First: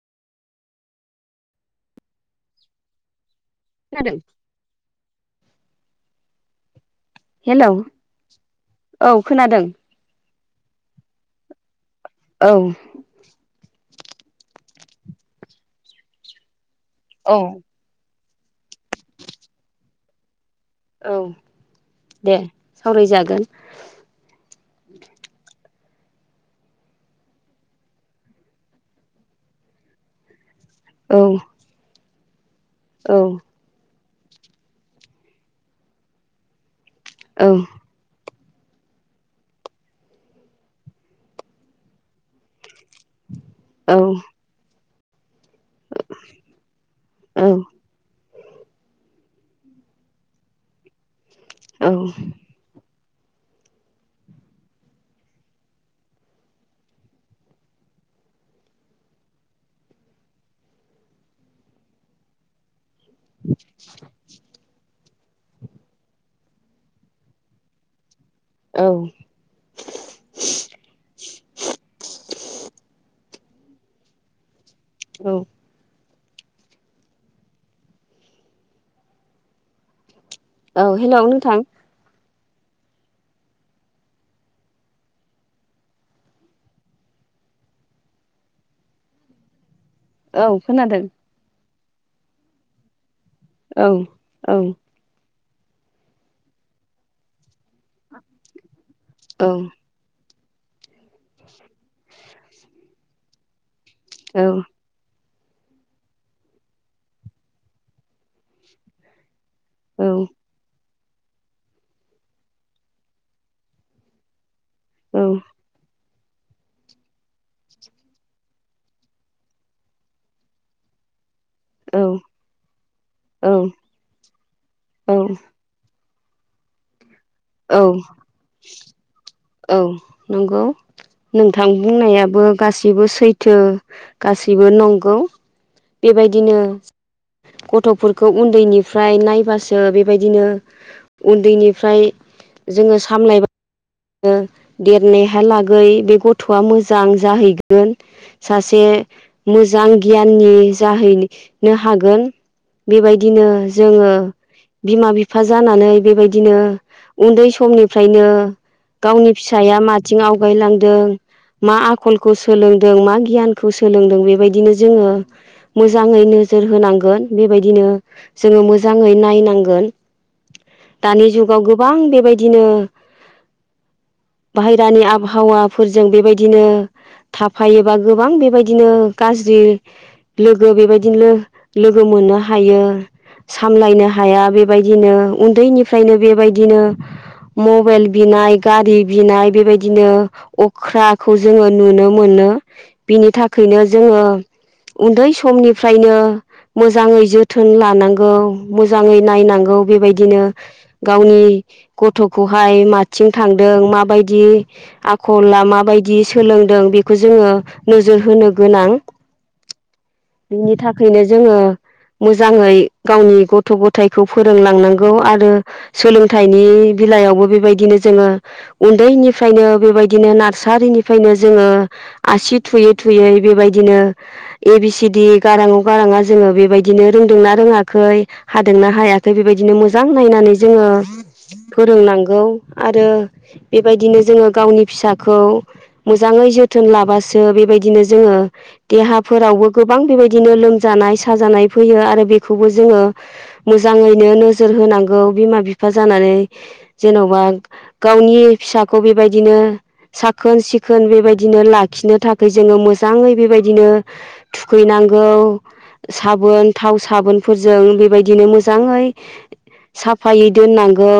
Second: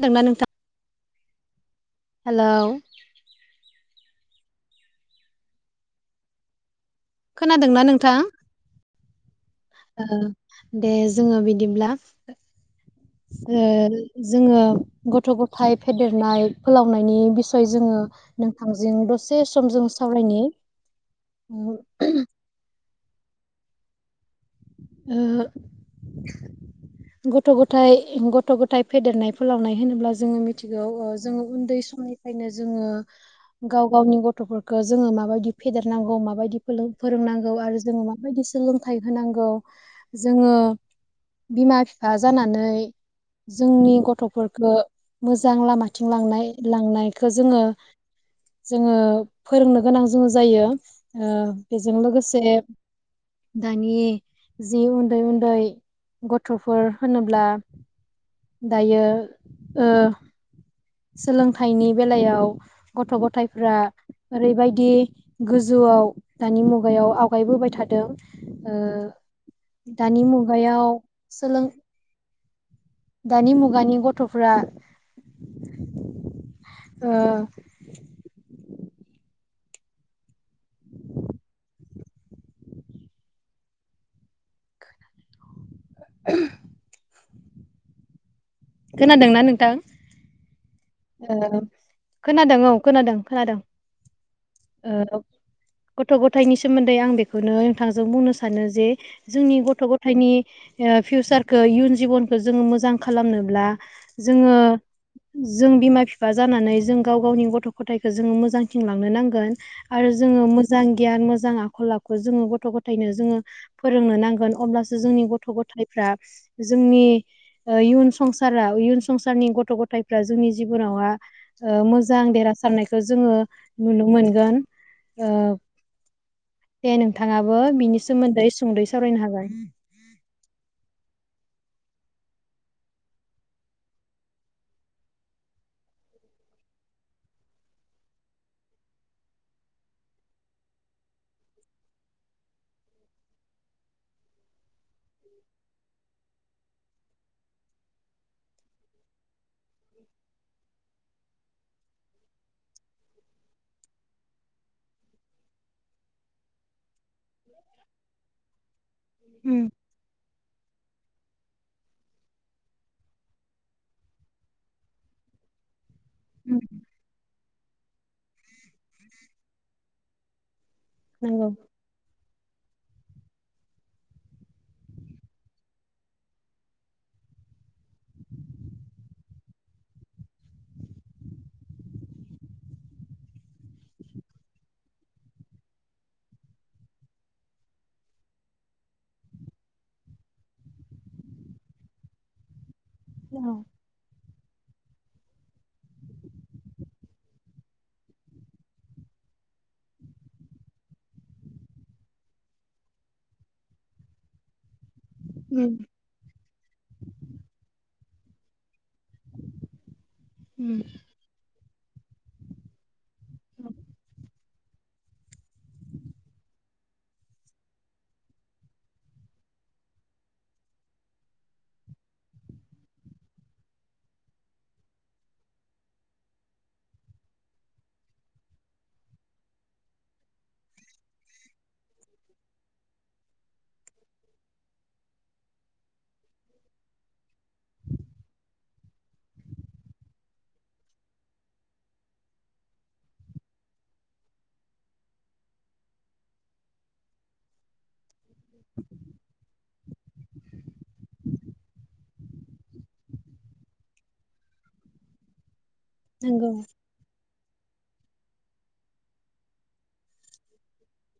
खोनादों ना नोंथां हेलौ। खोनादों? हेलौ खोनादों ना नोंथां? औ खोनादों ओ दे जोङो बिदिब्ला। औ। ओ जोङो गथ' गथाय फेदेरनाय फोलावनायनि बिसय जोङो नोंथांजों दसे सम जों सावरायनि। ओहो सावराय जागोन ओ हो गथ' गथाय गथ' गथाय फेदेरनाय फोलावनाय होनोब्ला जोङो मिथ थिगौ औ जोङो उन्दै समनिफ्रायनो जोङो औ गाव गावनि गथ'फोरखौ जोङो माबायदि फेदेरनांगौ माबायदि औ फोरोंनांगौ आरो जोङो माबायदि सोलोंथाइ होनांगौ जोङो बिमा बिफा जानानै जोंनि औ गथ'फोरखौ मोजां लामाथिं लांनाय लांनायखो जोङो औ जोङो फोरोंनो गोनां जोङो जायो ओ बेजों लोगोसे दानि जि उन्दै उन्दै गथ'फोर होनोब्ला दायो ओ सोलोंथाइनि बेलायाव गथ' गथायफ्रा ओरैबायदि गोजौआव दानि मुगायाव आवगायबोबाय थादों। ओ औ दानि मुगायाव सोलों दानि मुगानि गथ'फ्रा औ ओ औ हेलौ नोंथां। [unintelligible] खोनादोंना नोंथां। औ खोनादों। ओ खोनादों औ खोनादों खोनादों औ औ ओ ओब गथ' गथायनि सोमोन्दै आं बेखौनो थाजों बुंनो सानो जे औ जोंनि गथ' गथायनि फिउसारखौ इयुन जिबनखौ जोङो मोजां खालामनोब्ला जोङो औ औ औ जों बिमा फिफा जानानै जों गाव गावनि गथ' गथायखो जोङो मोजांथिं लांनो नांगोन। आरो जोङो मोजां गियान मोजां आखल आखु जोङो गथ' गथायनो जोङो फोरोंनो नांगोन। अब्लासो जोंनि गथ' गथफ्रा जोंनि ओ इउस संसारा इयुन संसारनि गथ' गथायफ्रा जोंनि जिबनावहा ओ मोजां देरहासारनायखौ जोङो नुनो मोनगोन ओ दे नोंथाङाबो बिनि सोमोन्दै सुंदै सावरायनो हागोन। औ नंगौ। नोंथां बुंनायाबो गासिबो सैथो गासैबो नंगौ। बेबायदिनो गथ'फोरखौ उन्दैनिफ्राय नायबासो बेबायदिनो उन्दैनिफ्राय जोङो सामलायबा ओ देरनाय हालागै बे गथ'आ मोजां जाहैगोन सासे मोजां गियाननि जाहैनो हागोन। बेबायदिनो जोङो बिमा बिफा जानानै बेबायदिनो उन्दै समनिफ्रायनो गावनि उम फिसाया माथिं आवगायलांदों मा आखलखौ सोलोंदों मा गियानखौ सोलोंदों बेबायदिनो जोङो मोज जाङै उम नोजोर होनांगोन बेबायदिनो जोङो मोजाङै नायनांगोन। दानि नंगौ जुगाव गोबां बेबायदिनो बाहेरानि आबहावाफोरजों बेबायदिनो थाफायोबा गोबां बेबायदिनो गाज्रि लोगो बेबायदिनो लोगोम मोननो हायो। सामलायनो हाया बेबायदिनो उन्दैनिफ्रायनो बेबायदिनो मबेइल बिनाय गारि बिनाय बेबायदिनो अख्राखौ जोङो नुनो मोनो। बिनि औ थाखायनो जोङो उन्दै समनिफ्रायनो मोजाङै जोथोन लानांगौ मोजाङै नायनांगौ बेबायदिनो गावनि गथ'खौहाय माथिं थांदों माबायदि आखला उम माबायदिस सोलोंदों बेखौ जोङो नोजोर होनो गोनां उम बिनि थाखायनो जोङो मोजाङै गावनि गथ' गथायखौ फोरोंलांनांगौ आरो सोलोंथाइनि बिलायावबो बेबायदिनो जोङो उन्दैनिफ्रायनो बेबायदिनो नार्सारिनिफ्रायनो जोङो आसि थुयै थुयै बेबायदिनो ए बि सि गाराङअ गारांआ जोङो बेबायदिनो रोंदोंना रोङाखै हादोंना हायाखै बेबायदिनो मोजां नायनानै जोङो फोरोंनांगौ आरो बेबायदिनो जोङो गावनि फिसा खौ मोजाङै जोथोन लाबासो बेबायदिनो जोङो देहाफोरावबो गोबां बेबायदिनो लोमजानाय साजानाय फैयो आरो बेखौबो जोङो मोजाङैनो नोजोर होनांगौ बिमा बिफा जानानै जेन'बा गावनि फिसाखौ बेबायदिनो साख खोन सिखोन बेबायदिनो लाखिनो थाखाय जोङो मोजाङै बेबायदिनो थुखैनांगौ नंगौ साबोन थाव साबोन फोरजों बेबायदिनो मोजाङै साफायै दोननांगौ।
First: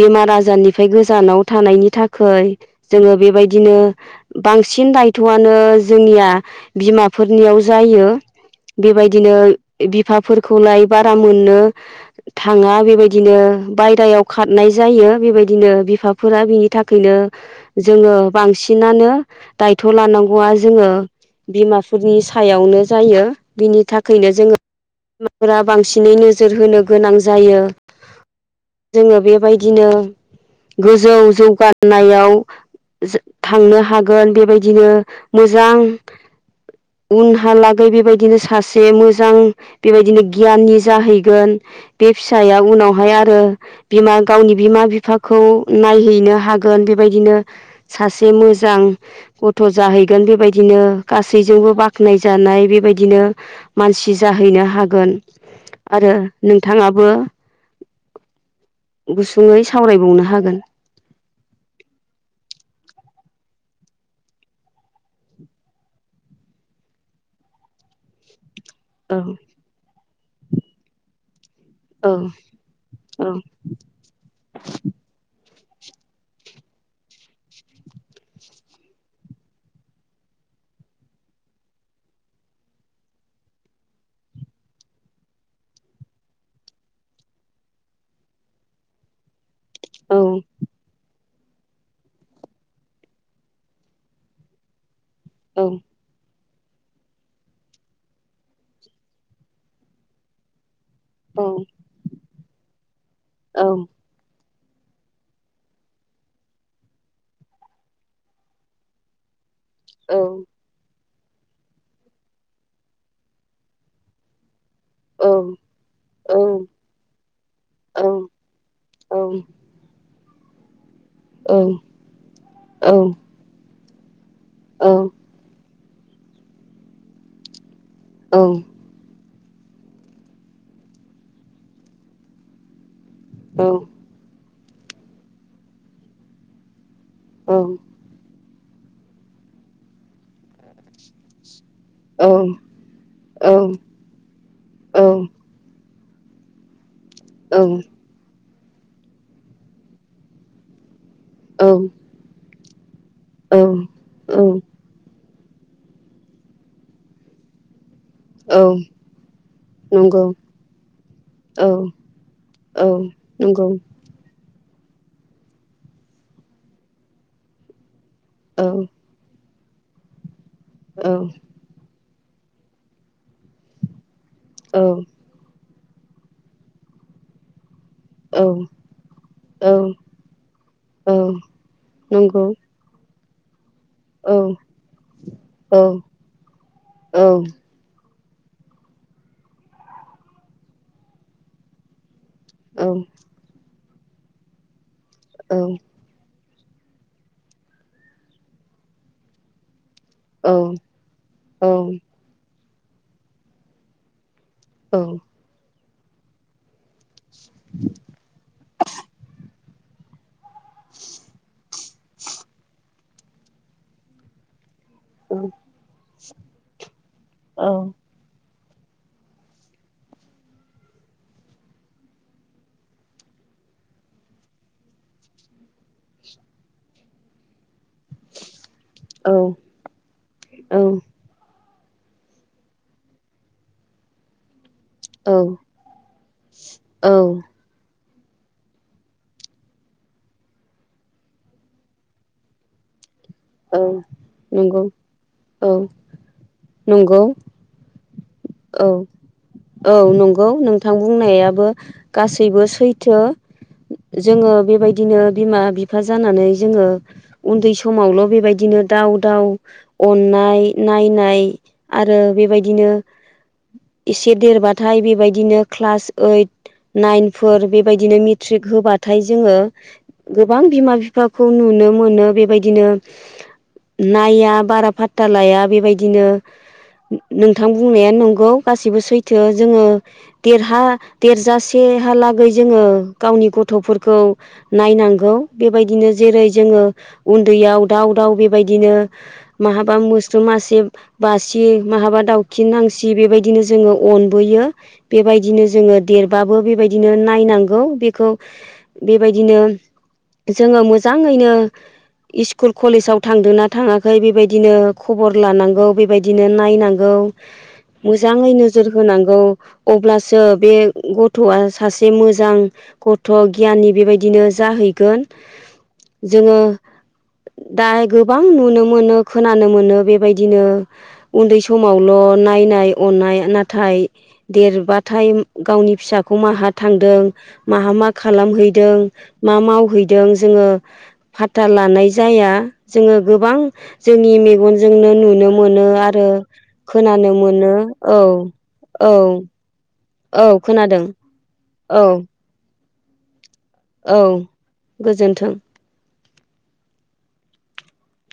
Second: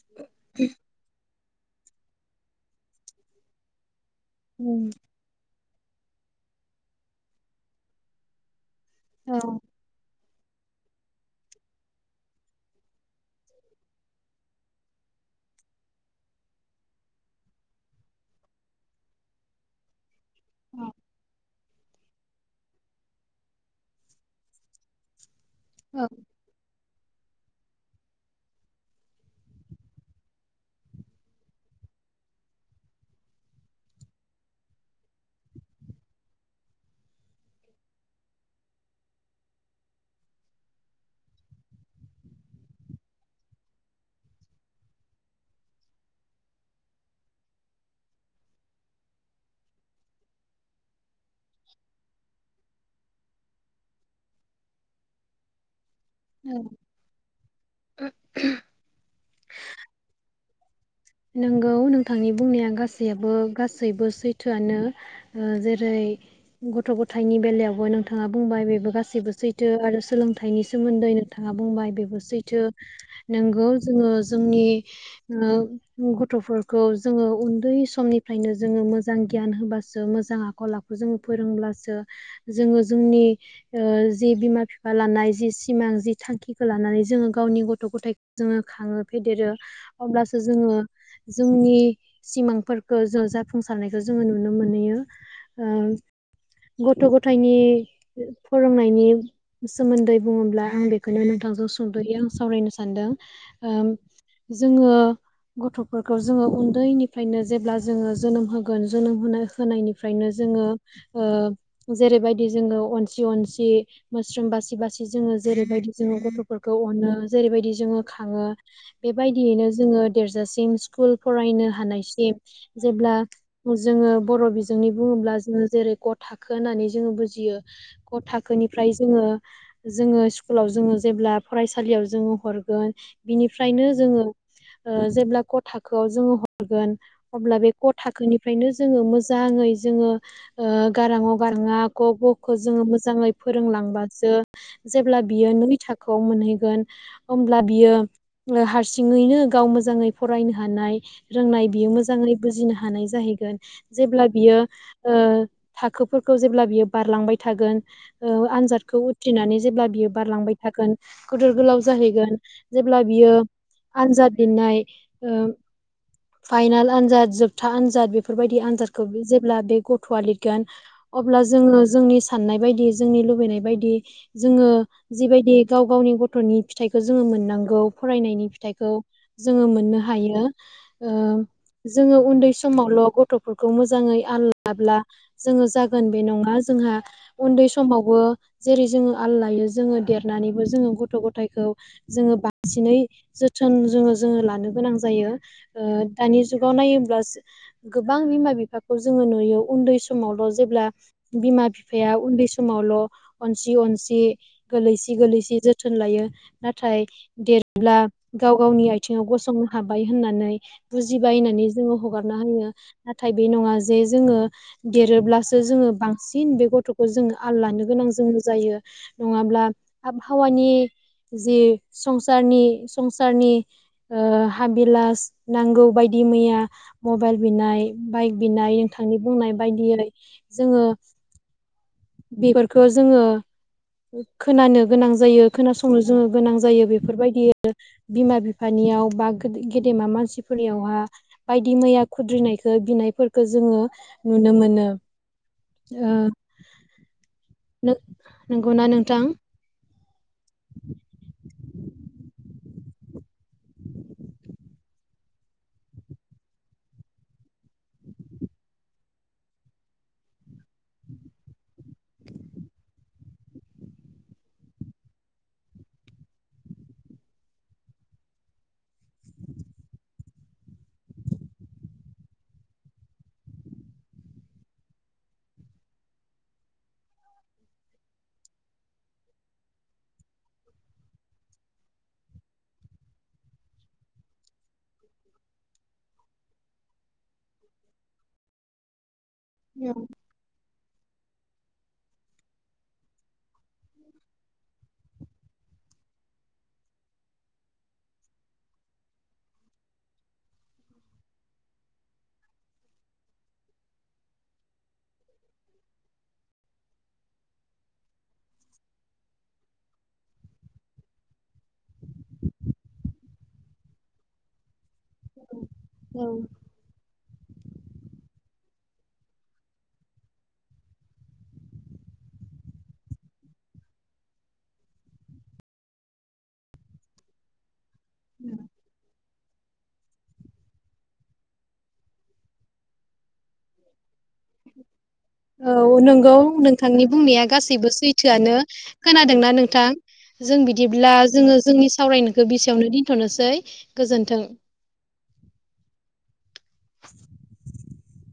बेमार आजारनिफ्राय गोजानाव थानायनि थाखाय जोङो बेबायदिनो बांसिन उम दायथ'आनो जोंनिया बिमाफोरनियाव जायो। बेबायदिनो औ बिफाफोरखौलाय बारा मोननो थाङा बेबायदिनो बायेरायाव खारनाय जायो बेबायदिनो बिफाफोरा बिनि थाखायनो जोङो बांसिनानो दायथ' लानांगौआ औ जोङो बिमाफोरनि सायावनो जायो बिनि थाखायनो जोङो फोरा औ बांसिनै नोजोर होनो गोनां जायो। जोङो बेबायदिनो गोजौ जौगानायाव थांनो हागोन बेबायदिनो मोजां [inaudible] उनहालागै बेबायदिनो सासे मोजां बेबायदिनो गियाननि जाहैगोन। बे फिसाया उनावहाय आरो बिमा गावनि बिमा बिफाखौ नायहैनो हागोन। बेबायदिनो सासे मोजां गथ' जाहैगोन बेबायदिनो गासैजोंबो बाख्नाय जानाय बेबायदिनो मानसि जाहैनो हागोन। आरो औ नोंथाङाबो गुसुङै सावरायबावनो हागोन। नंगौ नोंथांनि बुंनाया गासैयाबो गासैबो सैथोआनो ओ जेरै गथ' गथायाइनि बेलायावबो नोंथाङा बुंबाय बेबो औ गासैबो सैथो आरो सोलोंथाइनि सोमोन्दै नों थाङा बुंबाय औ बेबो सैथो औ नोंगौ जोङो जोंनि ओ गथ'फोरखौ जोङो उन्दै समनिफ्रायनो जोङो मोजां गियान होबासो मोजां आखल आखु जों फोरोंसो जोङो जोंनि जि बिमा बिफा लानाय सिमां जि थांखिखौ लानानै जोङो गावनि गथ' गथाय जोङो खाङो फेदेरो औ अब्लासो जोङो जोंनि सिमांफोरखौ जों जाफुंसारनायखौ जोङो नुनो मोनहैयो। औ ओ गथ' गथायनि फोरोंनायनि सोमोन्दै बुङोब्ला आं बे खौनो औ नोंथांजों सुंद'यै आं सावरायनो सानदों ओ जोङो गथ'फोरखौ जोङो उन्दैनिफ्रायनो जेब्ला जोङो जोनोम होगोन जोनोम होनो औ होनायनिफ्रायनो जोङो ओ जेरैबायदि जोङो अनसि अनसि मोस्रोम बास्रि बासि जोङो औ जेरैबायदि जोङो औ नंगौ गथ'फोरखौ अनो जेरैबायदि जोङो खाङो बेबायदियैनो जोङो देरजासिम स्कुल फरायनो हानायसिम जेब्ला जोङो बर' बिजोंनि बुङोब्ला जोङो जेरै क थाखो होननानै जोङो बुजियो क थाखोनिफ्राय जोङो जोङो स्कुलाव जोङो जेब्ला फरायसालियाव जोङो हरगोन बिनिफ्रायनो जोङो ओ जेब्ला क थाखोआव जोङो हरगोन अब्ला बे क थाखोनिफ्रायनो जोङो मोजाङै जोङो ओ गारां अ गारां आ क ख खौ जोङो मोजाङै फोरोंलांबासो जेब्ला बियो नै थाखो खौ मोनहैगोन हब्ला बियो ओ हारसिङैनो गाव मोजाङै फरायनो हानाय रोंनाय बियो मोजाङै बुजिनो हानाय जाहैगोन, जेब्ला बियो ओ थाखोफोरखौ जेब्ला बियो बारलांबाय थागोन ओ आनजादखौ उथ्रिनानै जेब्ला बियो बारलांबाय थागोन गिदोर गोलाव जाहैगोन जेब्ला बि बियो आनजाद नाय ओ फाइनाल आन्जाद जोबथा आनजाद बेफोरबायदि आन्जादखौ अब्ला बे गथ'आ लिरगोन अब्ला जोङो जोंनि साननाय बायदि जोंनि लुबैनाय बायदि जोङो जिबायदि गाव गावनि गथ'नि फिथाइखौ जोङो मोननांगौ फरायनायनि फिथाइखौ जोङो मोननो हायो। ओ जोङो उन्दै समावल' गथ'फोरखौ खौ मोजाङै आललाब्ला जोङो जागोन बे नङा जोंहा उन्दै समावबो जेरै जोङो आल लायो जोङो देरनानैबो जोङो गथ' गथायखौ जोङो बांसिनै जोथोन जोङो जोङो लानो गोनां जायो। ओ दानि जुगाव नायोबा गोबां बिमा बिफाखौ जोंङो नुयो उन्दै स समावल' जेब्ला बिमा बिफाया उन्दै समावल' अनसि अनसि गोलैसि गोलैसि जोथोन लायो नाथाय देरब्ला गाव गावनि आथिङाव गसं संनो हाबाय होननानै बुजिबाय होननानै जोङो हगारना होयो। नाथाय बे नङा जे जोङो देरोब्लासो जोङो बांसिन बे गथ'खौ जोङो आल लानो गोनां जों जायो। नङाब्ला आबहावानि जि संसारनि संस सारनि ओ हाबिलास नांगौ बायदि मैया मबाइल बिनाय बाइक बिनाय थांनि बुंनाय बायदियै जोङो बेफोरखौ जोङो खोनानो गोनां जायो खोनासंनो जोङो गोनां जायो बेफोरबायदि बिमा बिफानियाव बा गेदेमा मानसिफोरनियावहा बायदि मैया खुद्रिनायखौ बिनायफोर जोङो नुनो मोनो। औ ओ नंगौ। नंगौना औ नोंथां? औ नंगौ नोंथां बुंनायाबो गासैबो सैथो। जोङो बेबायदिनो बिमा बिफा जानानै जोङो उन्दै समावल' बेबायदिनो दाउ दाउ अननाय नायनाय आरो बेबायदिनो [inaudible] एसे देरबाथाय बेबायदिनो क्लास ओइड नाइनफोर बेबायदिनो मेट्रिक होबाथाय जोङो गोबां बिमा बिफाखौ नुन नो मोनो बेबायदिनो नाया बारा फातता लाया बेबायदिनो नोंथां बुंनाया नंगौ गासिबो सैथो। जोङो देरहा देरजासेहालागै जोङो ओ गावनि गथ'फोरखौ नायनांगौ बेबायदिनो जेरै जोङो उन्दैयाव दउ दाउ बेबायदिनो माहाबा औ मोस्रोम मासे बासि माहाबा दाउ खि नांसि बेबायदिनो जोङो अनबोयो बेबायदिनो जोङो देरबाबो बेबायदिनो नाय नागौ बेखौ बेबायदिनो जोङो मोजाङैनो इस्कुल कलेजाव थांदों ना थाङाखै बेबायदिनो खबर लानांगौ बेबायदिनो नायनांगौ। [inaudible] मोजाङै नोजोर होनांगौ अब्लासो बे गथ'आ सासे मोजां गथ' गियाननि बेबायदिनो जाहैगोन औ जोङो दा गोबां नुनो मोनो खोनानो मोनो बेबायदिनो उन्दै समाव ल' नायनाय अननाय नाथाय देरबाथाय गावनि फिसाखौ माहा थांदों माहा मा खालामहैदों मा मावहैदों जोङो फाथा लानाय जाया जोङो गोबां जोंनि मेगनजोंनो नुनो औ मोनो आरो नंगौ नोंथांनि खोनानो बुंनाया मोनो गासैबो औ सैथोआनो औ खोनादोंना नोंथां औ जों खोनादों बिदिब्ला जोङो जोंनि औ सावरायनायखौ बेसेयावनो दिनथ'नोसै? औ गोजोन्थों। [inaudible]